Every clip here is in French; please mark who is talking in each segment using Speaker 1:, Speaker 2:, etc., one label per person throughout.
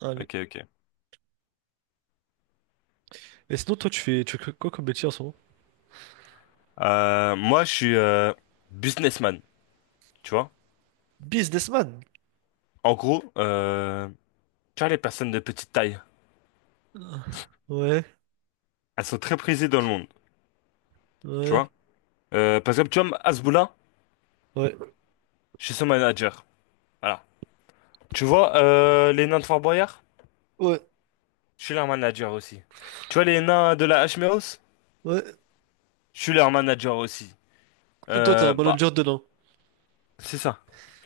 Speaker 1: Allez.
Speaker 2: Ok, ok.
Speaker 1: Et sinon, toi, tu fais quoi comme métier en ce moment?
Speaker 2: Moi, je suis businessman, tu vois.
Speaker 1: Businessman.
Speaker 2: En gros, tu vois, les personnes de petite taille,
Speaker 1: Ah, ouais,
Speaker 2: elles sont très prisées dans le monde, tu
Speaker 1: ouais,
Speaker 2: vois. Par exemple, tu vois, Azboula,
Speaker 1: ouais,
Speaker 2: je suis son manager. Voilà. Tu vois, les nains de Fort Boyard,
Speaker 1: ouais,
Speaker 2: je suis leur manager aussi. Tu vois, les nains de la Hmeos,
Speaker 1: ouais.
Speaker 2: je suis leur manager aussi.
Speaker 1: Mais toi, t'es un
Speaker 2: Bah,
Speaker 1: manager de nains.
Speaker 2: c'est ça.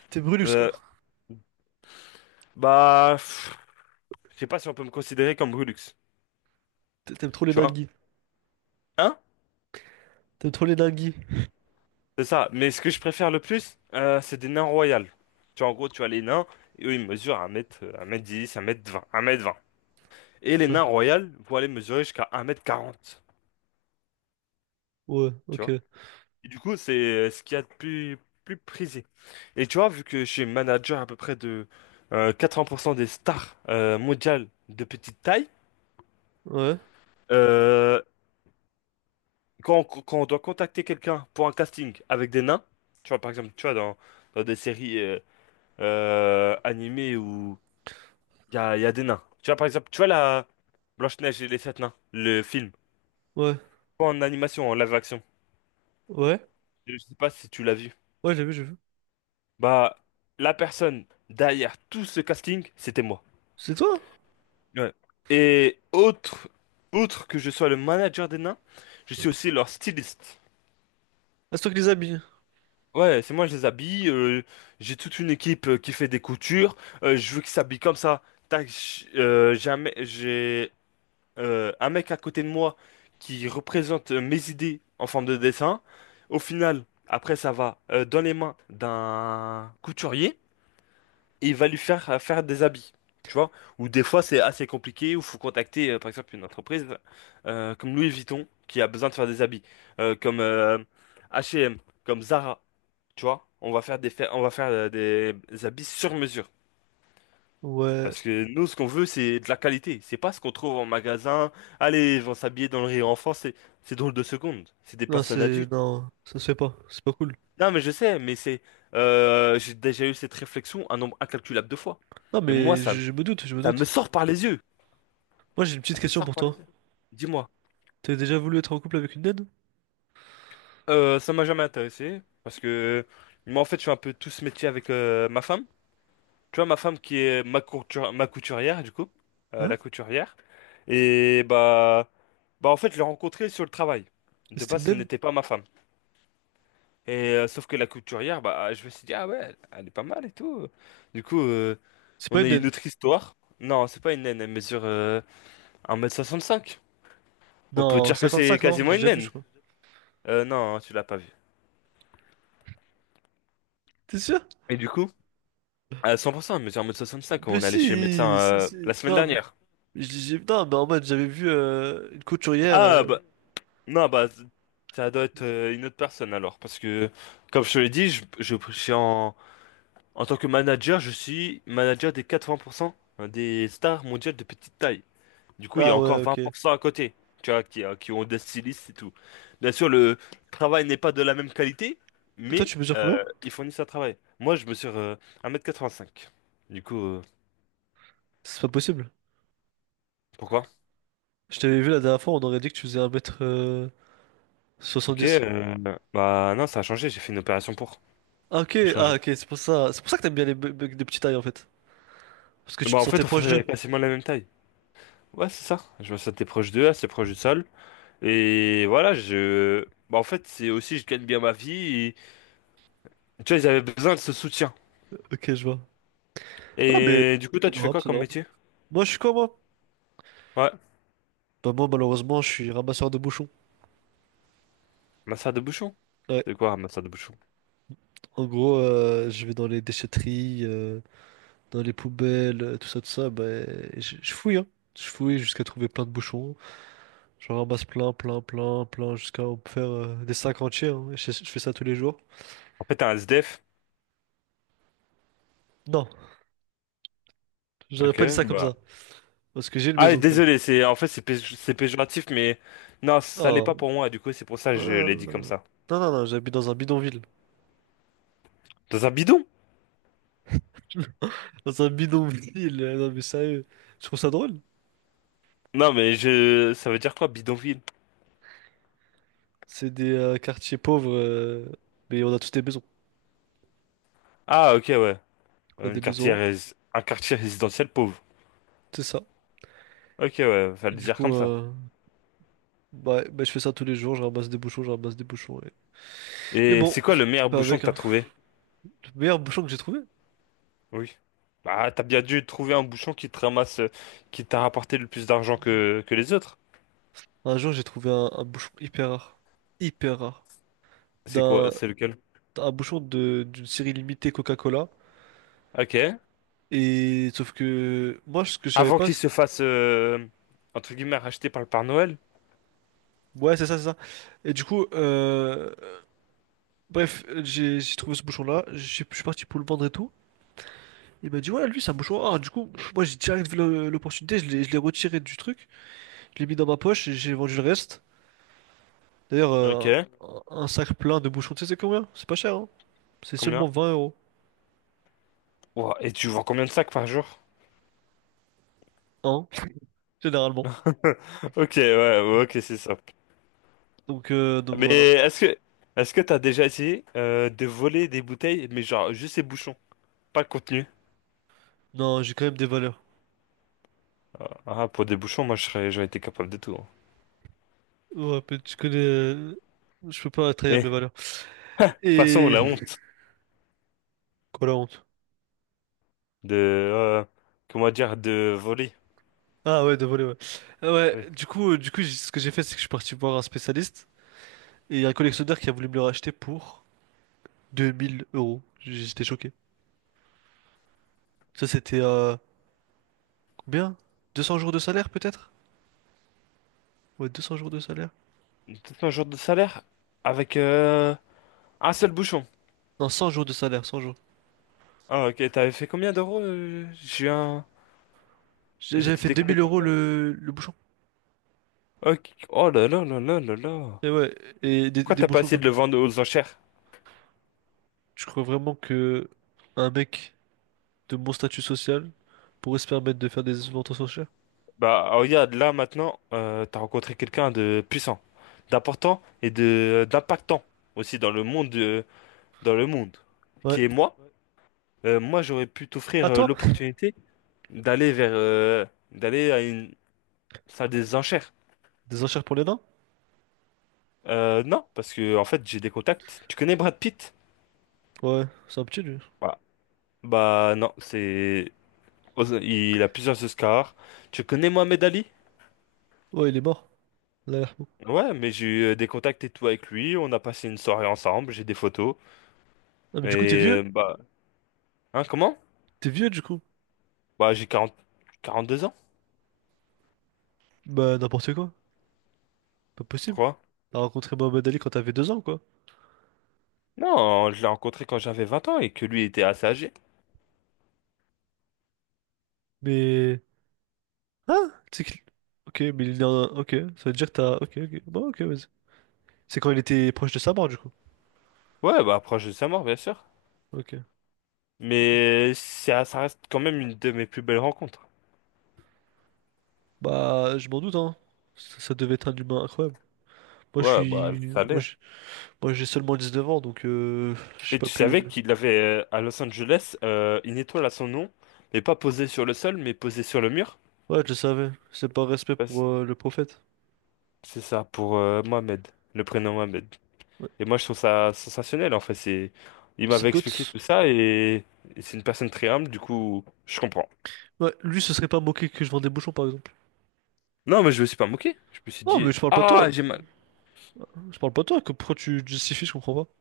Speaker 1: T'es Brulus, quoi.
Speaker 2: Euh, Bah, je sais pas si on peut me considérer comme Brulux,
Speaker 1: T'aimes trop les
Speaker 2: tu vois.
Speaker 1: dingues.
Speaker 2: Hein?
Speaker 1: T'aimes trop les dingues.
Speaker 2: C'est ça, mais ce que je préfère le plus, c'est des nains royales. Tu vois, en gros, tu as les nains, et eux, ils mesurent un mètre 1m10, 1m20, 1m20. Et les
Speaker 1: Ouais,
Speaker 2: nains royales vont aller mesurer jusqu'à 1m40,
Speaker 1: ouais,
Speaker 2: tu
Speaker 1: ok.
Speaker 2: vois. Et du coup, c'est ce qu'il y a de plus prisé. Et tu vois, vu que je suis manager à peu près de 80% des stars mondiales de petite taille,
Speaker 1: Ouais,
Speaker 2: euh, quand on doit contacter quelqu'un pour un casting avec des nains, tu vois, par exemple, tu vois, dans des séries animées ou il y a des nains. Tu vois, par exemple, tu vois la Blanche-Neige et les sept nains, le film.
Speaker 1: ouais,
Speaker 2: Pas en animation, en live-action.
Speaker 1: ouais.
Speaker 2: Je sais pas si tu l'as vu.
Speaker 1: Ouais, j'ai vu, j'ai vu.
Speaker 2: Bah, la personne derrière tout ce casting, c'était moi.
Speaker 1: C'est toi?
Speaker 2: Ouais. Et autre, outre que je sois le manager des nains, je suis aussi leur styliste.
Speaker 1: Ah, c'est toi qui les as mis.
Speaker 2: Ouais, c'est moi, je les habille. J'ai toute une équipe qui fait des coutures. Je veux qu'ils s'habillent comme ça. Tac, jamais, j'ai un mec à côté de moi qui représente mes idées en forme de dessin. Au final, après, ça va dans les mains d'un couturier et il va lui faire des habits. Tu vois? Ou des fois, c'est assez compliqué, ou faut contacter, par exemple, une entreprise comme Louis Vuitton qui a besoin de faire des habits, comme H&M, comme Zara. Tu vois? On va faire des habits sur mesure.
Speaker 1: Ouais.
Speaker 2: Parce que nous, ce qu'on veut, c'est de la qualité. C'est pas ce qu'on trouve en magasin. Allez, ils vont s'habiller dans le rire enfant. C'est drôle de seconde. C'est des personnes adultes.
Speaker 1: Non, ça se fait pas. C'est pas cool.
Speaker 2: Non, mais je sais, mais j'ai déjà eu cette réflexion un nombre incalculable de fois.
Speaker 1: Non,
Speaker 2: Et moi,
Speaker 1: mais
Speaker 2: ça,
Speaker 1: je,
Speaker 2: me-
Speaker 1: je me doute, je me
Speaker 2: ça me
Speaker 1: doute.
Speaker 2: sort par les yeux.
Speaker 1: Moi, j'ai une petite
Speaker 2: Ça me
Speaker 1: question
Speaker 2: sort
Speaker 1: pour
Speaker 2: par les
Speaker 1: toi.
Speaker 2: yeux. Dis-moi,
Speaker 1: T'as déjà voulu être en couple avec une naine?
Speaker 2: ça m'a jamais intéressé parce que moi, en fait, je fais un peu tout ce métier avec ma femme. Tu vois, ma femme qui est ma couturière, du coup,
Speaker 1: Ouais?
Speaker 2: la couturière. Et bah en fait, je l'ai rencontrée sur le travail. De
Speaker 1: C'était une
Speaker 2: base, ce
Speaker 1: naine?
Speaker 2: n'était pas ma femme. Et sauf que la couturière, bah, je me suis dit, ah ouais, elle est pas mal et tout. Du coup,
Speaker 1: C'est pas
Speaker 2: on a
Speaker 1: une
Speaker 2: eu
Speaker 1: naine.
Speaker 2: une autre histoire. Non, c'est pas une naine, elle mesure 1m65. On peut
Speaker 1: Non,
Speaker 2: dire que c'est
Speaker 1: 55, non?
Speaker 2: quasiment
Speaker 1: J'ai
Speaker 2: une
Speaker 1: déjà vu, je
Speaker 2: naine.
Speaker 1: crois.
Speaker 2: Non, tu l'as pas vue.
Speaker 1: T'es sûr?
Speaker 2: Et du coup, à 100%, elle mesure 1m65.
Speaker 1: Mais
Speaker 2: On est allé chez le médecin
Speaker 1: si, si,
Speaker 2: la
Speaker 1: si.
Speaker 2: semaine
Speaker 1: Non, mais,
Speaker 2: dernière.
Speaker 1: non, mais en mode, j'avais vu une couturière.
Speaker 2: Ah,
Speaker 1: euh.
Speaker 2: bah, non, bah, ça doit être une autre personne alors. Parce que, comme je te l'ai dit, je suis en tant que manager, je suis manager des 80% des stars mondiales de petite taille. Du coup, il y a
Speaker 1: Ah
Speaker 2: encore
Speaker 1: ouais, ok. Et
Speaker 2: 20% à côté, tu vois, qui ont des stylistes et tout. Bien sûr, le travail n'est pas de la même qualité,
Speaker 1: toi,
Speaker 2: mais
Speaker 1: tu mesures combien?
Speaker 2: ils fournissent un travail. Moi, je mesure 1m85. Du coup,
Speaker 1: C'est pas possible.
Speaker 2: pourquoi?
Speaker 1: Je t'avais vu la dernière fois, on aurait dit que tu faisais 1
Speaker 2: Ok,
Speaker 1: soixante-dix.
Speaker 2: bah non, ça a changé, j'ai fait une opération pour
Speaker 1: Ah, ok, ah,
Speaker 2: changer.
Speaker 1: ok, c'est pour ça. C'est pour ça que t'aimes bien les mecs de petite taille, en fait. Parce que tu
Speaker 2: Bah,
Speaker 1: te
Speaker 2: en fait,
Speaker 1: sentais
Speaker 2: on
Speaker 1: proche d'eux.
Speaker 2: faisait quasiment la même taille. Ouais, c'est ça. Je me sentais proche d'eux, assez proche du sol. Et voilà, je. Bah, en fait, c'est aussi, je gagne bien ma vie. et- Tu vois, ils avaient besoin de ce soutien.
Speaker 1: Ok, je vois. Non, mais
Speaker 2: Et du coup,
Speaker 1: c'est
Speaker 2: toi, tu fais
Speaker 1: honorable,
Speaker 2: quoi
Speaker 1: c'est
Speaker 2: comme
Speaker 1: honorable.
Speaker 2: métier?
Speaker 1: Moi, je suis quoi, moi?
Speaker 2: Ouais,
Speaker 1: Bah, moi, malheureusement, je suis ramasseur de bouchons.
Speaker 2: masseur de bouchon.
Speaker 1: Ouais.
Speaker 2: C'est quoi un masseur de bouchon?
Speaker 1: En gros, je vais dans les déchetteries, dans les poubelles, tout ça, bah, je fouille, hein. Je fouille jusqu'à trouver plein de bouchons. J'en ramasse plein, plein, plein, plein, jusqu'à en faire des sacs entiers, hein. Je fais ça tous les jours.
Speaker 2: En fait, t'es un SDF.
Speaker 1: Non, j'aurais
Speaker 2: Ok,
Speaker 1: pas dit ça comme
Speaker 2: bah.
Speaker 1: ça. Parce que j'ai une
Speaker 2: Ah,
Speaker 1: maison quand même.
Speaker 2: désolé, c'est en fait, c'est péjoratif, mais non, ça l'est
Speaker 1: Non,
Speaker 2: pas pour moi. Du coup, c'est pour ça que
Speaker 1: non,
Speaker 2: je l'ai dit comme
Speaker 1: non,
Speaker 2: ça.
Speaker 1: non, non, non, j'habite dans un bidonville.
Speaker 2: Dans un bidon?
Speaker 1: Dans un bidonville, non mais sérieux. Je trouve ça drôle.
Speaker 2: Non, mais je. Ça veut dire quoi, bidonville?
Speaker 1: C'est des quartiers pauvres, mais on a tous des maisons.
Speaker 2: Ah, ok, ouais.
Speaker 1: On a des
Speaker 2: Une quartier...
Speaker 1: maisons,
Speaker 2: rés- Un quartier résidentiel pauvre.
Speaker 1: c'est ça.
Speaker 2: Ok, ouais,
Speaker 1: Et
Speaker 2: fallait le
Speaker 1: du
Speaker 2: dire
Speaker 1: coup,
Speaker 2: comme ça.
Speaker 1: bah, bah, je fais ça tous les jours, je ramasse des bouchons, je ramasse des bouchons. Mais
Speaker 2: Et
Speaker 1: bon,
Speaker 2: c'est quoi le meilleur
Speaker 1: fait
Speaker 2: bouchon que
Speaker 1: avec
Speaker 2: t'as
Speaker 1: hein.
Speaker 2: trouvé?
Speaker 1: Le meilleur bouchon que j'ai trouvé.
Speaker 2: Oui. Bah, t'as bien dû trouver un bouchon qui te ramasse, qui t'a rapporté le plus d'argent que les autres.
Speaker 1: Un jour, j'ai trouvé un bouchon hyper rare. Hyper rare.
Speaker 2: C'est quoi?
Speaker 1: D'un
Speaker 2: C'est lequel?
Speaker 1: Un bouchon de d'une série limitée Coca-Cola.
Speaker 2: Ok.
Speaker 1: Et sauf que moi, ce que je savais
Speaker 2: Avant
Speaker 1: pas.
Speaker 2: qu'il se fasse, entre guillemets, racheter par le Père Noël?
Speaker 1: Ouais, c'est ça, c'est ça. Et du coup, bref, j'ai trouvé ce bouchon-là. Je suis parti pour le vendre et tout. Il m'a dit, ouais, lui, c'est un bouchon rare. Du coup, moi, j'ai direct vu l'opportunité. Je l'ai retiré du truc. Je l'ai mis dans ma poche et j'ai vendu le reste. D'ailleurs,
Speaker 2: Ok.
Speaker 1: un sac plein de bouchons, tu sais, c'est combien? C'est pas cher, hein. C'est
Speaker 2: Combien?
Speaker 1: seulement 20 euros.
Speaker 2: Ouah, et tu vends combien de sacs par jour?
Speaker 1: Hein, généralement.
Speaker 2: Ok, ouais, ouais, ok, c'est ça.
Speaker 1: Donc,
Speaker 2: Mais
Speaker 1: voilà.
Speaker 2: est-ce que t'as déjà essayé, de voler des bouteilles, mais genre juste les bouchons, pas le contenu?
Speaker 1: Non, j'ai quand même des valeurs.
Speaker 2: Ah, pour des bouchons, moi, j'aurais été capable de tout, hein.
Speaker 1: Ouais, mais tu connais, je peux pas trahir
Speaker 2: Eh,
Speaker 1: mes
Speaker 2: de
Speaker 1: valeurs.
Speaker 2: toute façon,
Speaker 1: Et
Speaker 2: la honte.
Speaker 1: quoi la honte?
Speaker 2: De comment dire, de voler.
Speaker 1: Ah ouais, de voler, ouais. Ah ouais,
Speaker 2: Oui.
Speaker 1: du coup, ce que j'ai fait, c'est que je suis parti voir un spécialiste et il y a un collectionneur qui a voulu me le racheter pour 2 000 euros. J'étais choqué. Ça, c'était combien? 200 jours de salaire, peut-être? Ouais, 200 jours de salaire.
Speaker 2: Tout un jour de salaire avec un seul bouchon.
Speaker 1: Non, 100 jours de salaire, 100 jours.
Speaker 2: Ah, ok, t'avais fait combien d'euros?
Speaker 1: J'avais
Speaker 2: J'étais
Speaker 1: fait 2000
Speaker 2: déconnecté un
Speaker 1: euros
Speaker 2: peu.
Speaker 1: le bouchon.
Speaker 2: Ok. Oh là là là là là là.
Speaker 1: Et ouais, et des,
Speaker 2: Pourquoi
Speaker 1: des
Speaker 2: t'as pas
Speaker 1: bouchons
Speaker 2: essayé
Speaker 1: comme
Speaker 2: de
Speaker 1: ça.
Speaker 2: le vendre aux enchères?
Speaker 1: Je crois vraiment que un mec de mon statut social pourrait se permettre de faire des ventes aux enchères?
Speaker 2: Bah, ah, regarde là maintenant, t'as rencontré quelqu'un de puissant, d'important et de d'impactant aussi dans le monde
Speaker 1: Ouais.
Speaker 2: qui est moi. Moi j'aurais pu
Speaker 1: À
Speaker 2: t'offrir
Speaker 1: toi?
Speaker 2: l'opportunité d'aller vers euh, d'aller à une. Ça a des enchères.
Speaker 1: Des enchères pour les nains?
Speaker 2: Non, parce que en fait, j'ai des contacts. Tu connais Brad Pitt?
Speaker 1: Ouais, c'est un petit lui.
Speaker 2: Voilà. Bah non, c'est il a plusieurs Oscars. Tu connais Mohamed Ali?
Speaker 1: Ouais, il est mort. Là, il a l'air mort.
Speaker 2: Ouais, mais j'ai eu des contacts et tout avec lui. On a passé une soirée ensemble. J'ai des photos.
Speaker 1: Ah, mais du coup, t'es vieux?
Speaker 2: Et bah, hein, comment?
Speaker 1: T'es vieux du coup?
Speaker 2: Bah, j'ai 42 ans.
Speaker 1: Bah, n'importe quoi. Pas possible.
Speaker 2: Pourquoi?
Speaker 1: T'as rencontré Mohamed Ali quand t'avais 2 ans, quoi.
Speaker 2: Non, je l'ai rencontré quand j'avais 20 ans et que lui était assez âgé.
Speaker 1: Mais. Ah! Ok, Ok, ça veut dire que t'as. Ok, ok. Bon, ok, vas-y. C'est quand il était proche de sa mort, du coup.
Speaker 2: Ouais, bah proche de sa mort, bien sûr.
Speaker 1: Ok.
Speaker 2: Mais ça reste quand même une de mes plus belles rencontres.
Speaker 1: Bah, je m'en doute, hein. Ça devait être un humain incroyable. Moi, je
Speaker 2: Ouais, bah
Speaker 1: suis.
Speaker 2: ça
Speaker 1: Moi,
Speaker 2: l'est.
Speaker 1: je- Moi, j'ai seulement 19 ans, donc j'ai
Speaker 2: Mais
Speaker 1: pas
Speaker 2: tu
Speaker 1: pu.
Speaker 2: savais qu'il avait à Los Angeles une étoile à son nom, mais pas posée sur le sol, mais posée sur le mur?
Speaker 1: Ouais, je le savais. C'est par respect pour
Speaker 2: Parce-
Speaker 1: le prophète.
Speaker 2: C'est ça, pour Mohamed, le prénom Mohamed.
Speaker 1: Ouais.
Speaker 2: Et moi, je trouve ça sensationnel, en fait. Il
Speaker 1: C'est le
Speaker 2: m'avait expliqué
Speaker 1: goth.
Speaker 2: tout ça et c'est une personne très humble, du coup, je comprends.
Speaker 1: Ouais, lui, ce serait pas moqué que je vends des bouchons, par exemple.
Speaker 2: Non, mais je me suis pas moqué. Je me suis
Speaker 1: Non, mais
Speaker 2: dit,
Speaker 1: je parle pas de
Speaker 2: ah,
Speaker 1: toi.
Speaker 2: j'ai mal.
Speaker 1: Je parle pas de toi. Pourquoi tu justifies, je comprends pas.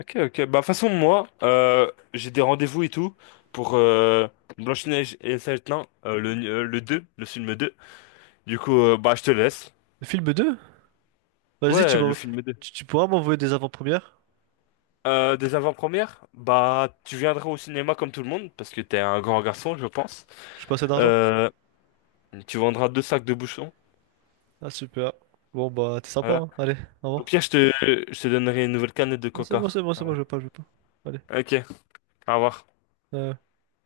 Speaker 2: Ok, ok. Bah, de toute façon, moi, j'ai des rendez-vous et tout pour Blanche-Neige et le Seigneur des Anneaux, le film 2. Du coup, bah, je te laisse.
Speaker 1: Film deux. Vas-y, tu
Speaker 2: Ouais, le
Speaker 1: m'en...
Speaker 2: film 2.
Speaker 1: Tu pourras m'envoyer des avant-premières?
Speaker 2: Des avant-premières? Bah, tu viendras au cinéma comme tout le monde, parce que t'es un grand garçon, je pense.
Speaker 1: J'ai pas assez d'argent.
Speaker 2: Euh, Tu vendras deux sacs de bouchons.
Speaker 1: Ah, super. Bon, bah, t'es sympa,
Speaker 2: Voilà.
Speaker 1: hein. Allez, au
Speaker 2: Au
Speaker 1: revoir.
Speaker 2: pire, je te donnerai une nouvelle canette de
Speaker 1: Ah, c'est
Speaker 2: coca.
Speaker 1: bon, c'est bon, c'est bon, je veux pas, je veux pas. Allez.
Speaker 2: Ok, au revoir.
Speaker 1: Euh,